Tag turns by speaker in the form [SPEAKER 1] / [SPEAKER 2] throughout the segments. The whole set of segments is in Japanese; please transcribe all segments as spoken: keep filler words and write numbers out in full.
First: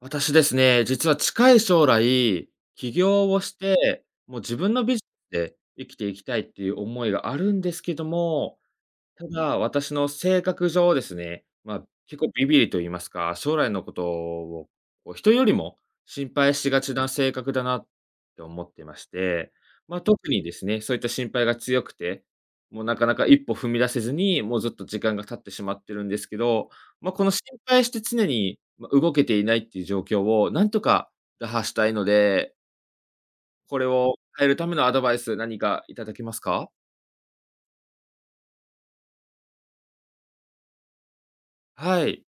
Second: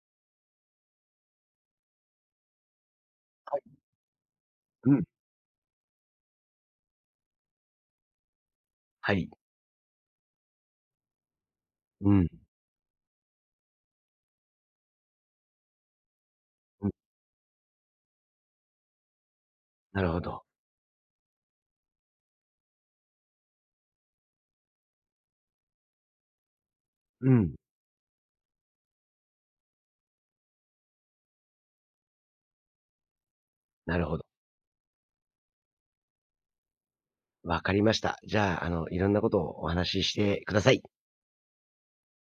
[SPEAKER 1] 私ですね、実は近い将来、起業をして、もう自分の
[SPEAKER 2] う
[SPEAKER 1] ビジ
[SPEAKER 2] ん、
[SPEAKER 1] ネスで生きていきたいっていう思いがあるんですけども、
[SPEAKER 2] は
[SPEAKER 1] た
[SPEAKER 2] い。
[SPEAKER 1] だ、私の性格上ですね、まあ、
[SPEAKER 2] う
[SPEAKER 1] 結構
[SPEAKER 2] ん、
[SPEAKER 1] ビビリと言いますか、将来のことを、こう人よりも心配しが
[SPEAKER 2] うん、
[SPEAKER 1] ちな性格だなって思ってまして、まあ、
[SPEAKER 2] なるほ
[SPEAKER 1] 特に
[SPEAKER 2] ど。
[SPEAKER 1] ですね、そういった心配が強くて、もうなかなか一歩踏み出せずに、もうずっと時間が経ってしまってるんですけど、まあ、この
[SPEAKER 2] う
[SPEAKER 1] 心
[SPEAKER 2] ん、
[SPEAKER 1] 配して常に、ま、動けていないっていう状況をなんとか打破したいので、これ
[SPEAKER 2] なる
[SPEAKER 1] を
[SPEAKER 2] ほど。
[SPEAKER 1] 変えるためのアドバイス、何かいただけますか？
[SPEAKER 2] わかりました。じゃあ、あの、いろんなことをお話ししてください。
[SPEAKER 1] はい。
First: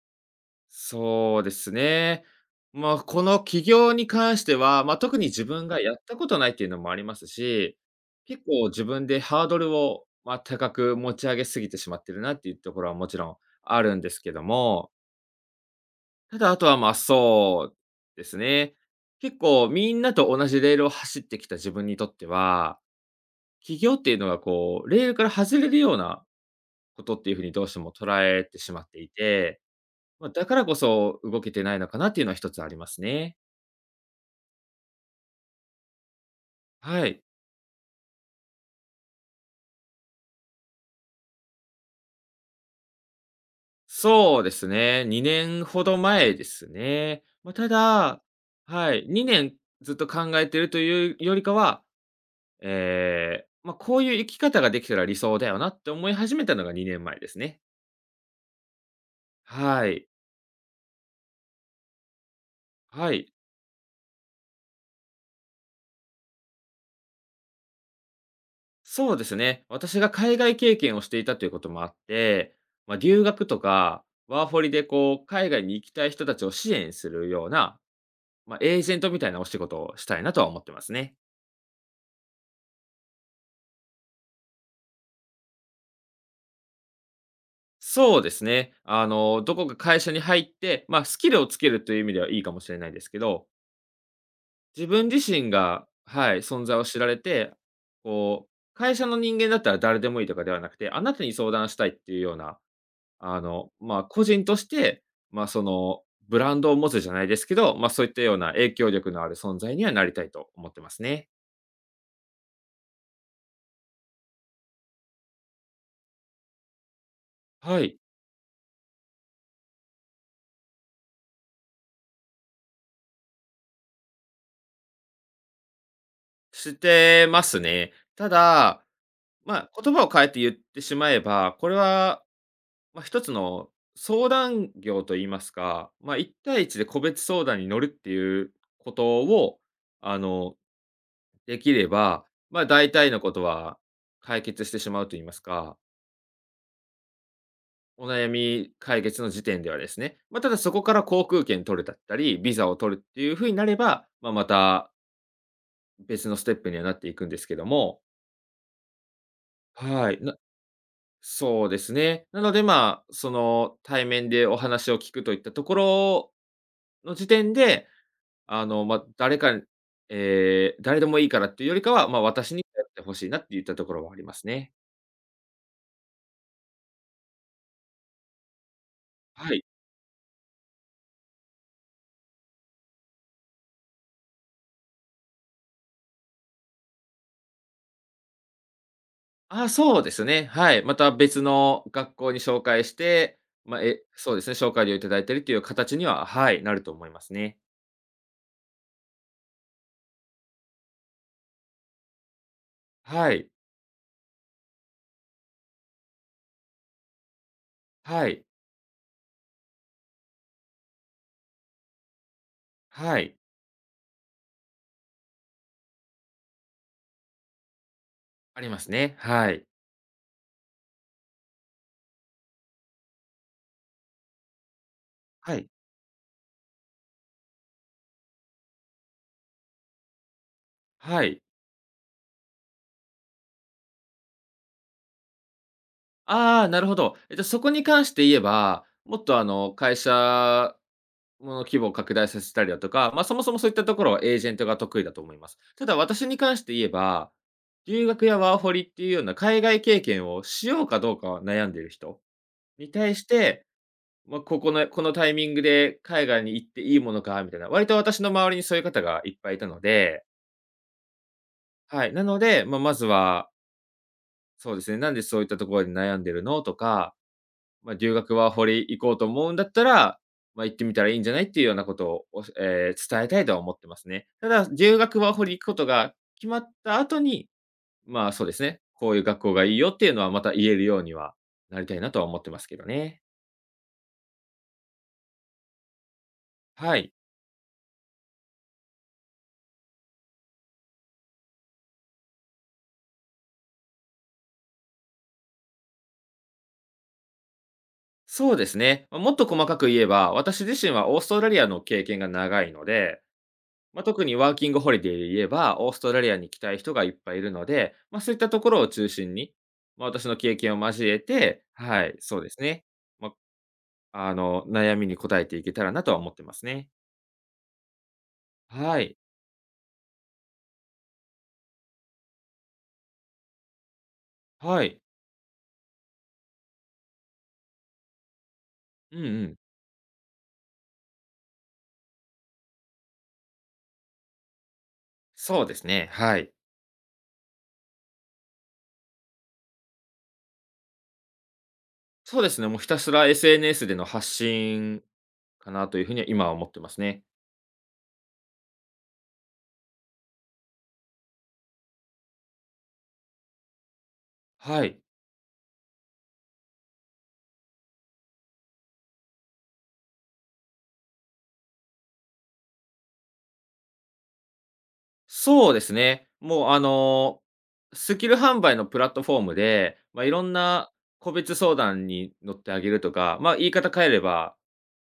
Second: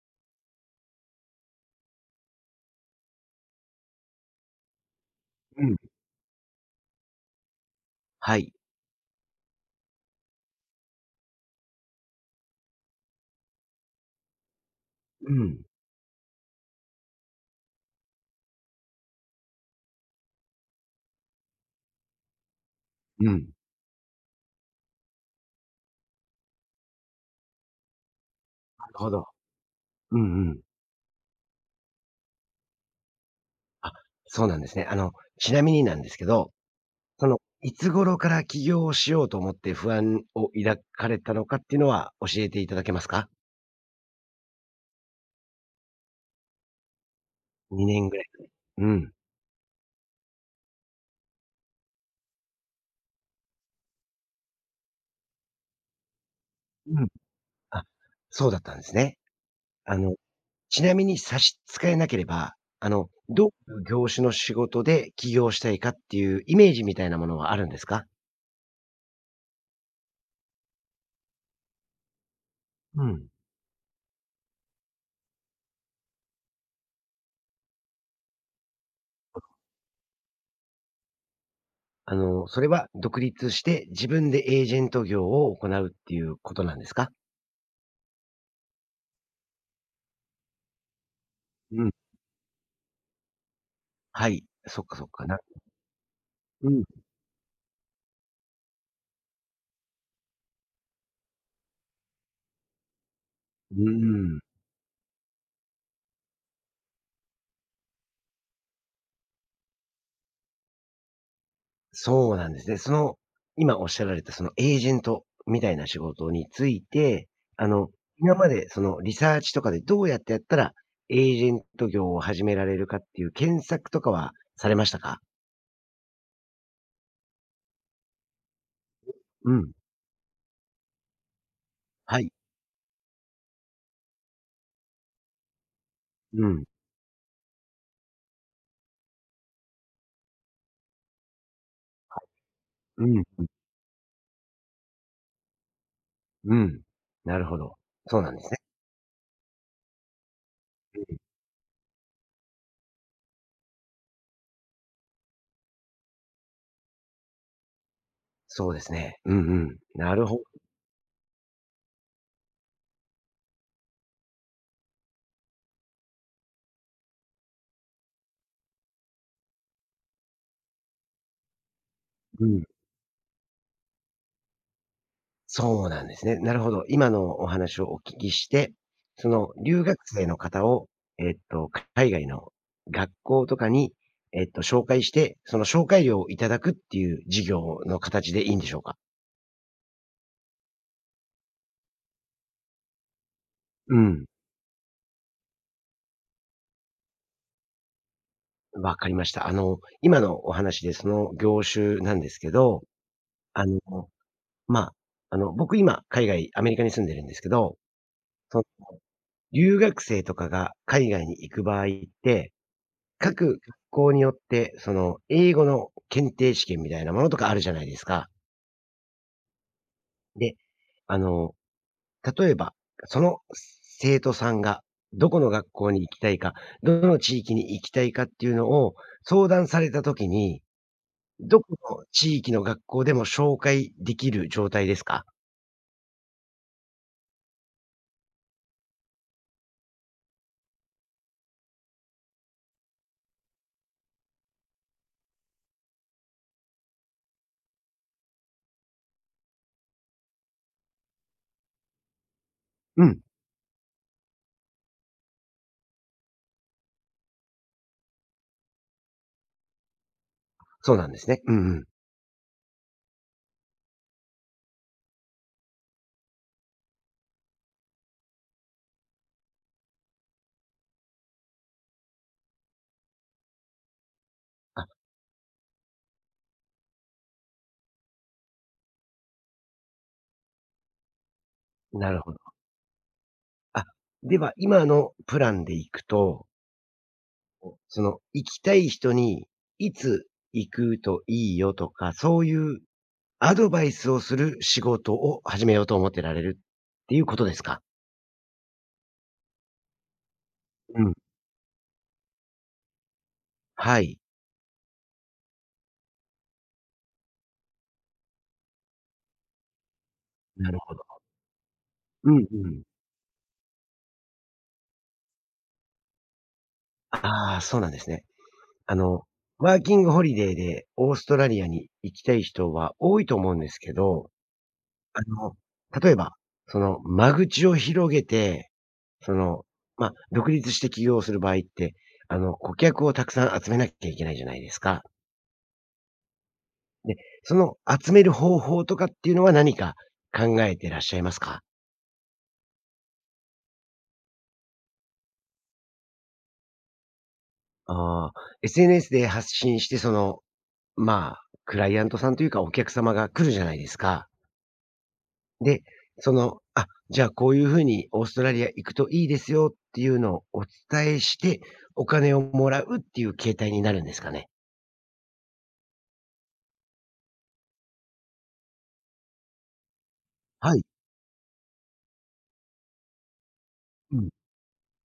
[SPEAKER 1] そうですね。まあ、この起業に関しては、まあ、特に自
[SPEAKER 2] う
[SPEAKER 1] 分
[SPEAKER 2] ん、
[SPEAKER 1] がやったことないっていうのもありますし、
[SPEAKER 2] は
[SPEAKER 1] 結
[SPEAKER 2] い。
[SPEAKER 1] 構自分でハードルを、まあ、高く持ち上げすぎてしまってるなっていうところはもちろんあるんですけども、
[SPEAKER 2] うん、
[SPEAKER 1] ただあとは、ま、そうですね。結構みんなと同じレールを走ってきた自分にとっては、
[SPEAKER 2] うん、なる
[SPEAKER 1] 起業っていうのがこう、レールから外れるようなことっていうふうにどうしても捉えてしまってい
[SPEAKER 2] ほど。
[SPEAKER 1] て、
[SPEAKER 2] う
[SPEAKER 1] まあ、だ
[SPEAKER 2] んう
[SPEAKER 1] か
[SPEAKER 2] ん。
[SPEAKER 1] らこそ動けてないのかなっていうのは一つありますね。
[SPEAKER 2] あ、そうなんですね。あの、ちなみになんですけど、
[SPEAKER 1] はい。
[SPEAKER 2] その、いつ頃から起業をしようと思って不安を抱かれたのかっていうのは教えていただけますか
[SPEAKER 1] そうですね、にねんほど前ですね。まあ、た
[SPEAKER 2] ？にねんぐ
[SPEAKER 1] だ、
[SPEAKER 2] らい。う
[SPEAKER 1] はい、
[SPEAKER 2] ん。
[SPEAKER 1] にねんずっと考えてるというよりかは、ええ、まあ、こういう生き方ができたら理想だよなって思い始めたのが2
[SPEAKER 2] うん。
[SPEAKER 1] 年前ですね。
[SPEAKER 2] あ、そうだったんですね。
[SPEAKER 1] は
[SPEAKER 2] あ
[SPEAKER 1] い。
[SPEAKER 2] のちなみに差し支えなければ、あの、
[SPEAKER 1] はい。
[SPEAKER 2] どういう業種の仕事で起業したいかっていうイメージみたいなものはあるんですか？
[SPEAKER 1] そうですね、私が海外経験をしていたということもあって、まあ、
[SPEAKER 2] う
[SPEAKER 1] 留
[SPEAKER 2] ん。
[SPEAKER 1] 学とかワーホリでこう海外に行きたい人たちを支援するような、まあ、エージェントみたいなお仕事をしたいなとは思ってますね。
[SPEAKER 2] あの、それは独立して自分でエージェント業を行うっていうことなんですか？
[SPEAKER 1] そうですね。あの、どこか会社に入って、まあ、スキルをつけ
[SPEAKER 2] う
[SPEAKER 1] る
[SPEAKER 2] ん。
[SPEAKER 1] という意味ではいいかもしれないですけど、
[SPEAKER 2] はい、そ
[SPEAKER 1] 自
[SPEAKER 2] っかそ
[SPEAKER 1] 分
[SPEAKER 2] っか、
[SPEAKER 1] 自
[SPEAKER 2] な
[SPEAKER 1] 身が、はい、存
[SPEAKER 2] う
[SPEAKER 1] 在を
[SPEAKER 2] ん。
[SPEAKER 1] 知られて、こう、会社の人間だったら誰でもいいとかではなくて、あなたに相談したいっていうような、あの、
[SPEAKER 2] う
[SPEAKER 1] まあ、個
[SPEAKER 2] ーん。
[SPEAKER 1] 人として、まあ、その、ブランドを持つじゃないですけど、まあ、そういったような影響力のある存在にはなりたいと思ってますね。
[SPEAKER 2] そうなんですね。その、今おっしゃられたそのエージェントみたいな仕事について、あ
[SPEAKER 1] は
[SPEAKER 2] の、
[SPEAKER 1] い。
[SPEAKER 2] 今までそのリサーチとかでどうやってやったら、エージェント業を始められるかっていう検索とかはされましたか？
[SPEAKER 1] してますね。ただ、
[SPEAKER 2] う
[SPEAKER 1] ま、
[SPEAKER 2] ん。
[SPEAKER 1] あ言葉を変えて言ってしまえば、これ
[SPEAKER 2] は
[SPEAKER 1] は、
[SPEAKER 2] い。
[SPEAKER 1] まあ、一つの相談業と言いますか、ま、あ一
[SPEAKER 2] う
[SPEAKER 1] 対
[SPEAKER 2] ん。
[SPEAKER 1] 一で個別相談に乗るっていうことを、あの、できれば、まあ、大
[SPEAKER 2] う
[SPEAKER 1] 体の
[SPEAKER 2] ん。
[SPEAKER 1] ことは解決してしまうと言いますか、
[SPEAKER 2] うん。なるほど。
[SPEAKER 1] お
[SPEAKER 2] そう
[SPEAKER 1] 悩
[SPEAKER 2] なんですね。
[SPEAKER 1] み解決の時点ではですね。まあ、ただそこから航空券取るだったり、ビザを取るっていうふうになれば、まあ、また別のステップにはなっていくんですけども、
[SPEAKER 2] そうですね。うんうん。
[SPEAKER 1] は
[SPEAKER 2] な
[SPEAKER 1] い。
[SPEAKER 2] るほど。
[SPEAKER 1] そうですね。なので、まあ、その、対面でお話を聞くといったところの時点で、あの、まあ、誰かにえー誰でもいいからっていうよりかは、まあ、
[SPEAKER 2] う
[SPEAKER 1] 私に
[SPEAKER 2] ん。
[SPEAKER 1] やってほしいなっていったところはありますね。
[SPEAKER 2] そうなんですね。なるほど。今のお話をお聞きして、その
[SPEAKER 1] はい。
[SPEAKER 2] 留学生の方を、えっと、海外の学校とかに、えっと、紹介して、その紹介料をいただくっていう事業の形でいいんでしょうか？
[SPEAKER 1] あ、そうですね、はい。また別の学校に紹介して、まあ、
[SPEAKER 2] う
[SPEAKER 1] え
[SPEAKER 2] ん、
[SPEAKER 1] そうですね、紹介料いただいてるっていう形には、はい、なると思いますね。
[SPEAKER 2] わかりました。あの、今のお話でその業種なんですけど、
[SPEAKER 1] はい。
[SPEAKER 2] あの、まあ、あの、僕今海外、アメリカに住んでるんですけど、
[SPEAKER 1] はい。
[SPEAKER 2] その留学生とかが海外に行く場合って、
[SPEAKER 1] はい。
[SPEAKER 2] 各学校によって、その、英語の検定試験みたいなものとかあるじゃないですか。
[SPEAKER 1] ありますね。はい。
[SPEAKER 2] で、あの、例えば、その生徒さんがどこの
[SPEAKER 1] はい。
[SPEAKER 2] 学校に行きたいか、どの地域に行きたいかっていうのを相談されたときに、
[SPEAKER 1] はい。
[SPEAKER 2] どこの地域の学校でも紹介できる状態ですか？
[SPEAKER 1] ああ、なるほど。えっと、そこに関して言えば、もっと、あの、会社の規模を拡大させたりだとか、まあ、そもそもそういったところはエージェントが得意だと思います。ただ私に関して言えば、留学やワーホリっていうような海外経験をしようかどうかは悩んでいる人に
[SPEAKER 2] う
[SPEAKER 1] 対
[SPEAKER 2] ん、
[SPEAKER 1] して、まあ、ここのこのタイミングで海外に行っていいものかみたいな、割と私の周りにそういう方がいっぱいいたので、
[SPEAKER 2] そうなんですね。うんうん。
[SPEAKER 1] はい、なので、まあ、まずは、そうですね、なんでそういったところで悩んでるのとか、まあ、留学ワーホリ行こうと思うんだったら、まあ、行ってみたらいいんじゃないっていうようなことを、おしえー伝えたいとは思ってますね。ただ、
[SPEAKER 2] あ、
[SPEAKER 1] 留学ワーホリ行くことが決まった後に、まあ、そうですね、こういう学校がいいよっていうのはまた言えるようにはなりたい
[SPEAKER 2] な
[SPEAKER 1] なと
[SPEAKER 2] る
[SPEAKER 1] は
[SPEAKER 2] ほ
[SPEAKER 1] 思
[SPEAKER 2] ど。
[SPEAKER 1] ってますけどね。
[SPEAKER 2] あ、では、今のプランで行くと、
[SPEAKER 1] はい。
[SPEAKER 2] その、行きたい人に、いつ行くといいよとか、そういうアドバイスをする仕事を始めようと思ってられるっていうことですか？
[SPEAKER 1] そうですね。ま、もっと細かく言えば、私自身
[SPEAKER 2] う
[SPEAKER 1] は
[SPEAKER 2] ん。
[SPEAKER 1] オーストラリアの経験が長いので、ま
[SPEAKER 2] は
[SPEAKER 1] あ、
[SPEAKER 2] い。
[SPEAKER 1] 特にワーキングホリデーで言えば、オーストラリアに来たい人がいっぱいいるので、まあ、そういったところを中心に、まあ、私の経
[SPEAKER 2] な
[SPEAKER 1] 験
[SPEAKER 2] る
[SPEAKER 1] を
[SPEAKER 2] ほど。
[SPEAKER 1] 交えて、はい、
[SPEAKER 2] う
[SPEAKER 1] そう
[SPEAKER 2] ん
[SPEAKER 1] で
[SPEAKER 2] う
[SPEAKER 1] す
[SPEAKER 2] ん。
[SPEAKER 1] ね。まあ、あの、悩みに答えていけたらなとは思ってますね。
[SPEAKER 2] ああ、そうなんですね。あ
[SPEAKER 1] はい。
[SPEAKER 2] の、ワーキングホリデーでオーストラリアに行きたい人は多いと思うんですけど、
[SPEAKER 1] はい。
[SPEAKER 2] あの、例えば、その、間口を広げて、
[SPEAKER 1] うんう
[SPEAKER 2] そ
[SPEAKER 1] ん。
[SPEAKER 2] の、まあ、独立して起業する場合って、あの、顧客をたくさん集めなきゃいけないじゃないですか。
[SPEAKER 1] そうですね、はい。
[SPEAKER 2] で、その集める方法とかっていうのは何か考えてらっしゃいますか？
[SPEAKER 1] そうですね、もうひたすら エスエヌエス での発信かなというふうには今は思ってますね。
[SPEAKER 2] ああ、エスエヌエス で発信して、その、まあ、クライアントさんというか、お客様が来るじゃないですか。
[SPEAKER 1] はい。
[SPEAKER 2] で、その、あ、じゃあこういうふうにオーストラリア行くといいですよっていうのをお伝えして、お金をもらうっていう形態になるんですかね？
[SPEAKER 1] そうですね。もうあの、スキル販売のプラットフォームで、まあ、いろん
[SPEAKER 2] はい。
[SPEAKER 1] な個別相談に乗ってあげるとか、まあ、言い方変え
[SPEAKER 2] う
[SPEAKER 1] れ
[SPEAKER 2] ん。
[SPEAKER 1] ば、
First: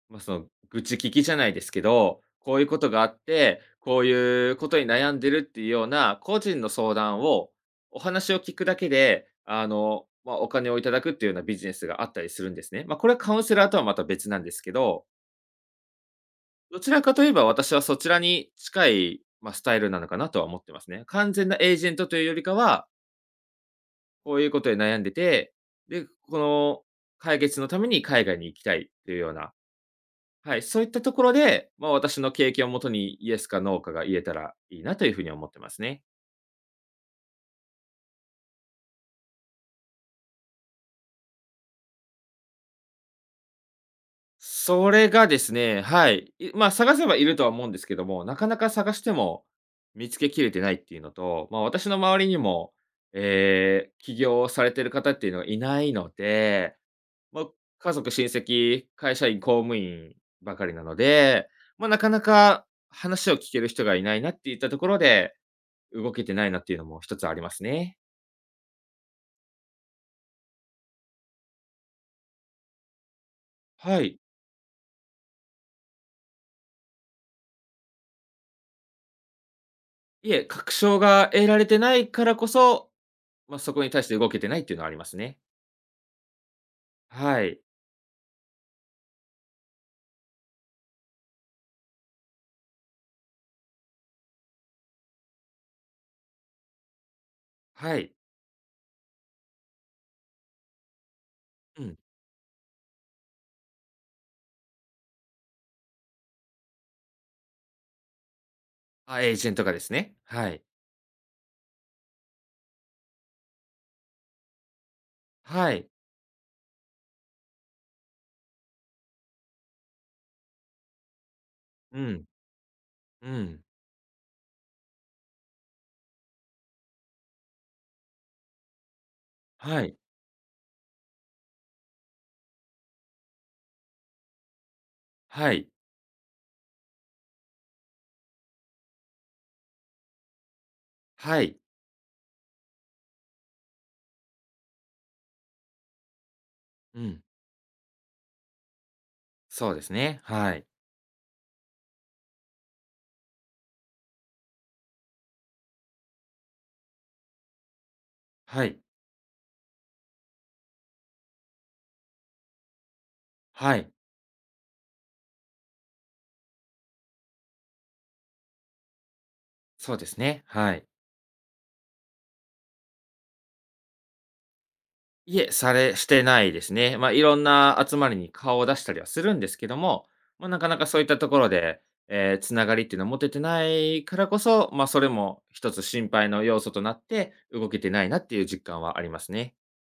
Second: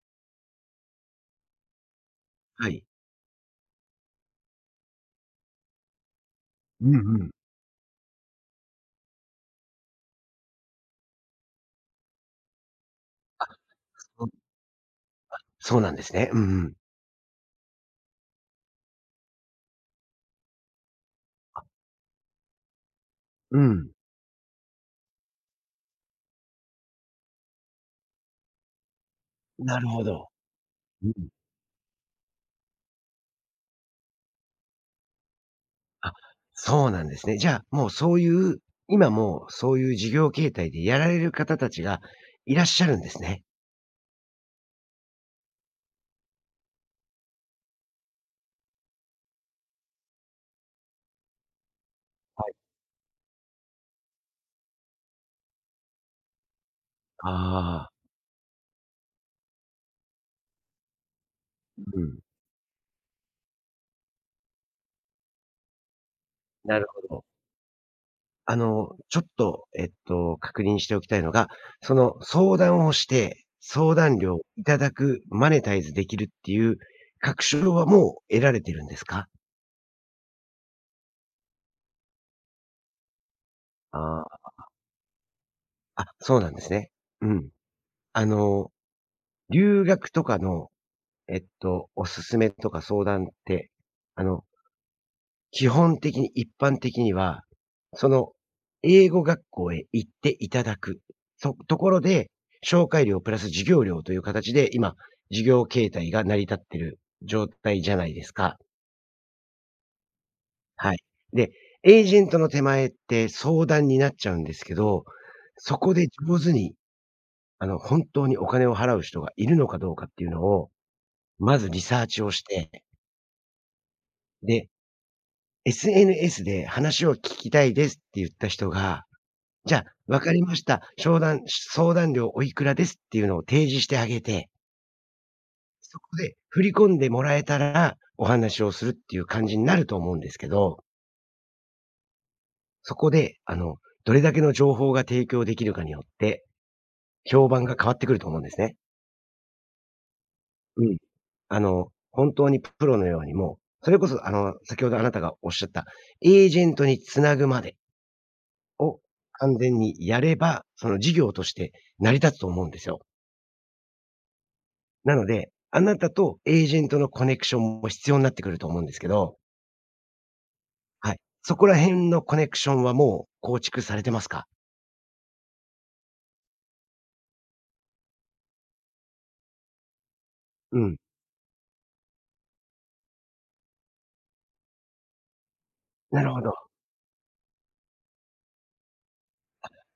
[SPEAKER 1] まあ、その愚痴聞きじゃないですけど、こういう
[SPEAKER 2] は
[SPEAKER 1] こ
[SPEAKER 2] い。
[SPEAKER 1] とがあって、こういうことに悩んでるっていうような個人の
[SPEAKER 2] う
[SPEAKER 1] 相
[SPEAKER 2] ん
[SPEAKER 1] 談
[SPEAKER 2] うん。
[SPEAKER 1] を、お話を聞くだけで、あの、まあ、お金をいただくっていうようなビジネスがあったりするんですね。まあ、これはカウンセラーとはまた別
[SPEAKER 2] う
[SPEAKER 1] なんですけど、
[SPEAKER 2] そうなんですね。うんうん。
[SPEAKER 1] どちらかといえば、私はそちらに近い、まあ、スタイルなのかなとは思ってますね。完全なエージェントというよりかは、
[SPEAKER 2] うん。
[SPEAKER 1] こういうことで悩んでて、で、この解決のために海外に行きたいというような、
[SPEAKER 2] なるほど。
[SPEAKER 1] はい、そういった
[SPEAKER 2] う
[SPEAKER 1] と
[SPEAKER 2] ん。
[SPEAKER 1] ころで、まあ、私の経験をもとにイエスかノーかが言えたらいいなというふうに思ってますね。
[SPEAKER 2] あ、そうなんですね。じゃあ、もうそういう、今もうそういう事業形態でやられる方たちがいらっしゃるんですね。
[SPEAKER 1] それがですね、はい。いまあ、探せばいるとは思うんですけども、なかなか探しても見つけきれてないっていうのと、まあ、私の周りに
[SPEAKER 2] はい。
[SPEAKER 1] も、えー起業をされてる方っていうのがいないので、
[SPEAKER 2] あ
[SPEAKER 1] まあ、
[SPEAKER 2] あ、
[SPEAKER 1] 家族、親戚、会社員、公務員ばかりなので、まあ、な
[SPEAKER 2] う
[SPEAKER 1] か
[SPEAKER 2] ん、
[SPEAKER 1] なか話を聞ける人がいないなっていったところで、動けてないなっていう
[SPEAKER 2] な
[SPEAKER 1] の
[SPEAKER 2] る
[SPEAKER 1] も
[SPEAKER 2] ほ
[SPEAKER 1] 一
[SPEAKER 2] ど。
[SPEAKER 1] つありますね。
[SPEAKER 2] あの、ちょっと、えっと、確認しておきたいのが、その相談をして、相
[SPEAKER 1] は
[SPEAKER 2] 談
[SPEAKER 1] い。
[SPEAKER 2] 料をいただく、マネタイズできるっていう確証はもう得られてるんですか？
[SPEAKER 1] いえ、確証が得られてないからこそ、まあ、そこに対して
[SPEAKER 2] あ
[SPEAKER 1] 動けてな
[SPEAKER 2] あ、
[SPEAKER 1] いっていうのはありますね。
[SPEAKER 2] あ、そうなんですね。う
[SPEAKER 1] は
[SPEAKER 2] ん。
[SPEAKER 1] い。
[SPEAKER 2] あの、留学とかの、えっと、おすすめとか相談って、あの基本的に、一般的には、
[SPEAKER 1] は
[SPEAKER 2] そ
[SPEAKER 1] い。
[SPEAKER 2] の、英語学校へ行っていただく、そと
[SPEAKER 1] う
[SPEAKER 2] こ
[SPEAKER 1] ん。
[SPEAKER 2] ろで、紹介料プラス授業料という形で、今、事業形態が成り立ってる状態じゃないですか。
[SPEAKER 1] あ、エージェントがですね。はい。
[SPEAKER 2] はい。で、エージェントの手前って相談になっちゃうんですけど、
[SPEAKER 1] は
[SPEAKER 2] そ
[SPEAKER 1] い。
[SPEAKER 2] こで上手に、あの、本当にお金を払う人がいるのかどうかっていうのを、まずリサ
[SPEAKER 1] う
[SPEAKER 2] ーチ
[SPEAKER 1] ん。
[SPEAKER 2] をして、
[SPEAKER 1] うん。
[SPEAKER 2] で、エスエヌエス で話を聞きたいですって言った人が、じゃ
[SPEAKER 1] は
[SPEAKER 2] あ、
[SPEAKER 1] い。
[SPEAKER 2] わかりました。商談相談料おいくらですっていうのを提示してあげて、
[SPEAKER 1] はい。
[SPEAKER 2] そこで振り込んでもらえたら、お話をするっていう感じになると思うんですけど、
[SPEAKER 1] はい。
[SPEAKER 2] そこで、あの、どれだけの情報が提供できるかによって、
[SPEAKER 1] うん。
[SPEAKER 2] 評判が変わってくると思うんですね。
[SPEAKER 1] そうですね。はい。
[SPEAKER 2] うん。あの、本当にプロのようにもう、それこそあの、先ほどあなたがおっしゃった、エージェントに繋ぐまで
[SPEAKER 1] はい。
[SPEAKER 2] を完全にやれば、その事業として成り立つと思うんですよ。
[SPEAKER 1] はい。
[SPEAKER 2] なので、あなたとエージェントのコネクションも必要になってくると思うんですけど、
[SPEAKER 1] そうですね。はい。
[SPEAKER 2] はい。そこら辺のコネクションはもう構築されてますか？
[SPEAKER 1] いえ、されしてないですね。ま、あ、いろんな集まりに顔を出したりはするんですけども、まあ、なかな
[SPEAKER 2] う
[SPEAKER 1] かそ
[SPEAKER 2] ん。
[SPEAKER 1] ういったところで、えーつながりっていうのを持ててないからこそ、ま、あそれも一つ心
[SPEAKER 2] な
[SPEAKER 1] 配
[SPEAKER 2] るほ
[SPEAKER 1] の要
[SPEAKER 2] ど。
[SPEAKER 1] 素となって、動けてないなっていう実感はありますね。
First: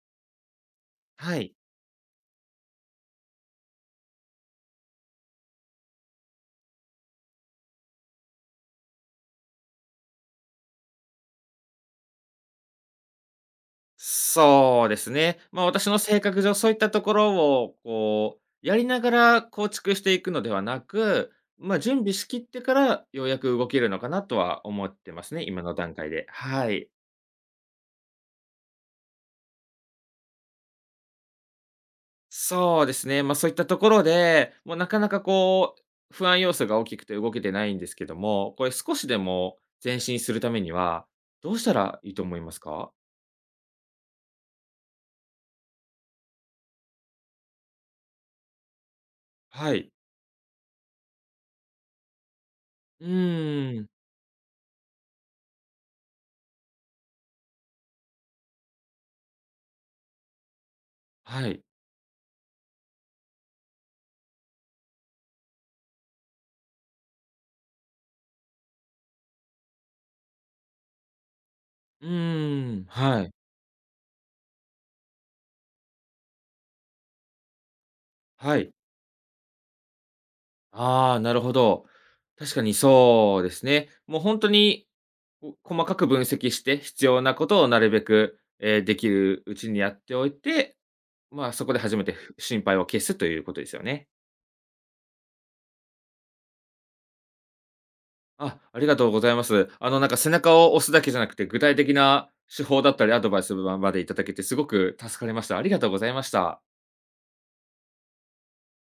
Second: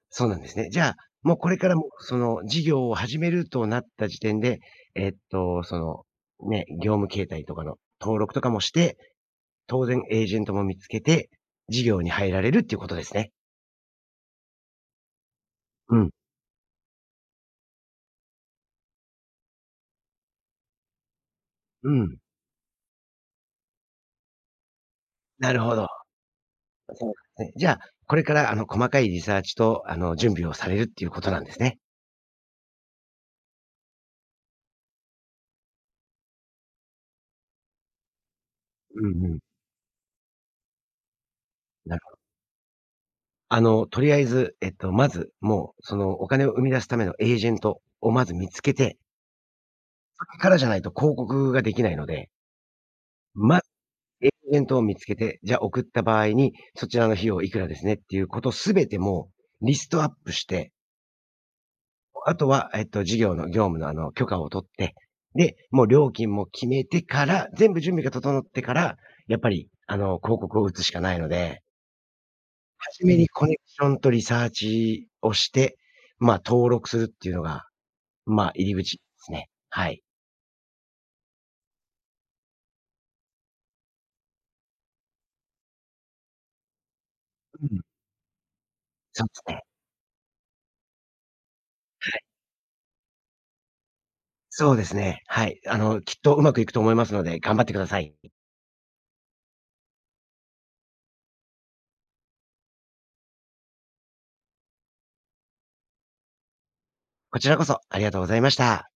[SPEAKER 2] そうなんですね。じゃあ、も
[SPEAKER 1] は
[SPEAKER 2] うこ
[SPEAKER 1] い。
[SPEAKER 2] れからも、その事業を始めるとなった時点で、えっと、その、ね、業務形態とかの登録とかもして、当然エージェントも見つけて、事業に入られるっていうことですね。
[SPEAKER 1] そうですね。まあ、私
[SPEAKER 2] う
[SPEAKER 1] の
[SPEAKER 2] ん。
[SPEAKER 1] 性格上、そういったところを、こう、やりながら構築していくのではなく、まあ、
[SPEAKER 2] う
[SPEAKER 1] 準備
[SPEAKER 2] ん。
[SPEAKER 1] しきってから、ようやく動けるのかなとは思ってますね、
[SPEAKER 2] な
[SPEAKER 1] 今
[SPEAKER 2] る
[SPEAKER 1] の
[SPEAKER 2] ほど。
[SPEAKER 1] 段階で。はい。
[SPEAKER 2] そうですね。じゃあ、これからあの細かいリサーチとあの準備をされるっていうことなんですね。
[SPEAKER 1] そうですね。まあ、そういったところで、もうなかなかこう、不安要素が大きくて動けてないんですけども、これ少
[SPEAKER 2] う
[SPEAKER 1] しで
[SPEAKER 2] んうん。
[SPEAKER 1] も前進するためには、どうした
[SPEAKER 2] な
[SPEAKER 1] ら
[SPEAKER 2] る
[SPEAKER 1] いい
[SPEAKER 2] ほ
[SPEAKER 1] と
[SPEAKER 2] ど。
[SPEAKER 1] 思いますか？
[SPEAKER 2] あの、とりあえず、えっと、まず、もう、その、お金を生み出すためのエージェントをまず見つけて、
[SPEAKER 1] はい。
[SPEAKER 2] そこからじゃないと広告ができないので、
[SPEAKER 1] う
[SPEAKER 2] まず
[SPEAKER 1] ーん。
[SPEAKER 2] エージェントを見つけて、じゃあ送った場合に、そちらの費用いくらですねっていうことすべてもうリストアップして、
[SPEAKER 1] はい。
[SPEAKER 2] あとは、えっと、事業の業務の、あの、許可を取って、で、もう料金も決めてから、全部準備が整ってから、やっぱり、あの、広告を打つしかないので、
[SPEAKER 1] うーん。
[SPEAKER 2] 初め
[SPEAKER 1] は
[SPEAKER 2] に
[SPEAKER 1] い。
[SPEAKER 2] コネクションとリサーチをして、まあ、登録するっていうのが、まあ、
[SPEAKER 1] はい。
[SPEAKER 2] 入り口ですね。はい。
[SPEAKER 1] ああ、なるほど。確かにそうですね。もう本当に、こ細かく分析して、必要なこと
[SPEAKER 2] う
[SPEAKER 1] をな
[SPEAKER 2] ん。
[SPEAKER 1] るべく、えーでき
[SPEAKER 2] そうで
[SPEAKER 1] る
[SPEAKER 2] す
[SPEAKER 1] う
[SPEAKER 2] ね。
[SPEAKER 1] ちにやっておいて、まあ、そこで初めてふ心配を消すということですよね。
[SPEAKER 2] そうですね。はい。あの、きっとうまくいくと思いますので、頑張ってください。
[SPEAKER 1] あ、ありがとうございます。あの、なんか背中を押すだけじゃなくて、具体的な手法だったりアドバイスままでいただけてすごく助かりました。ありがとうございました。
[SPEAKER 2] こちらこそありがとうございました。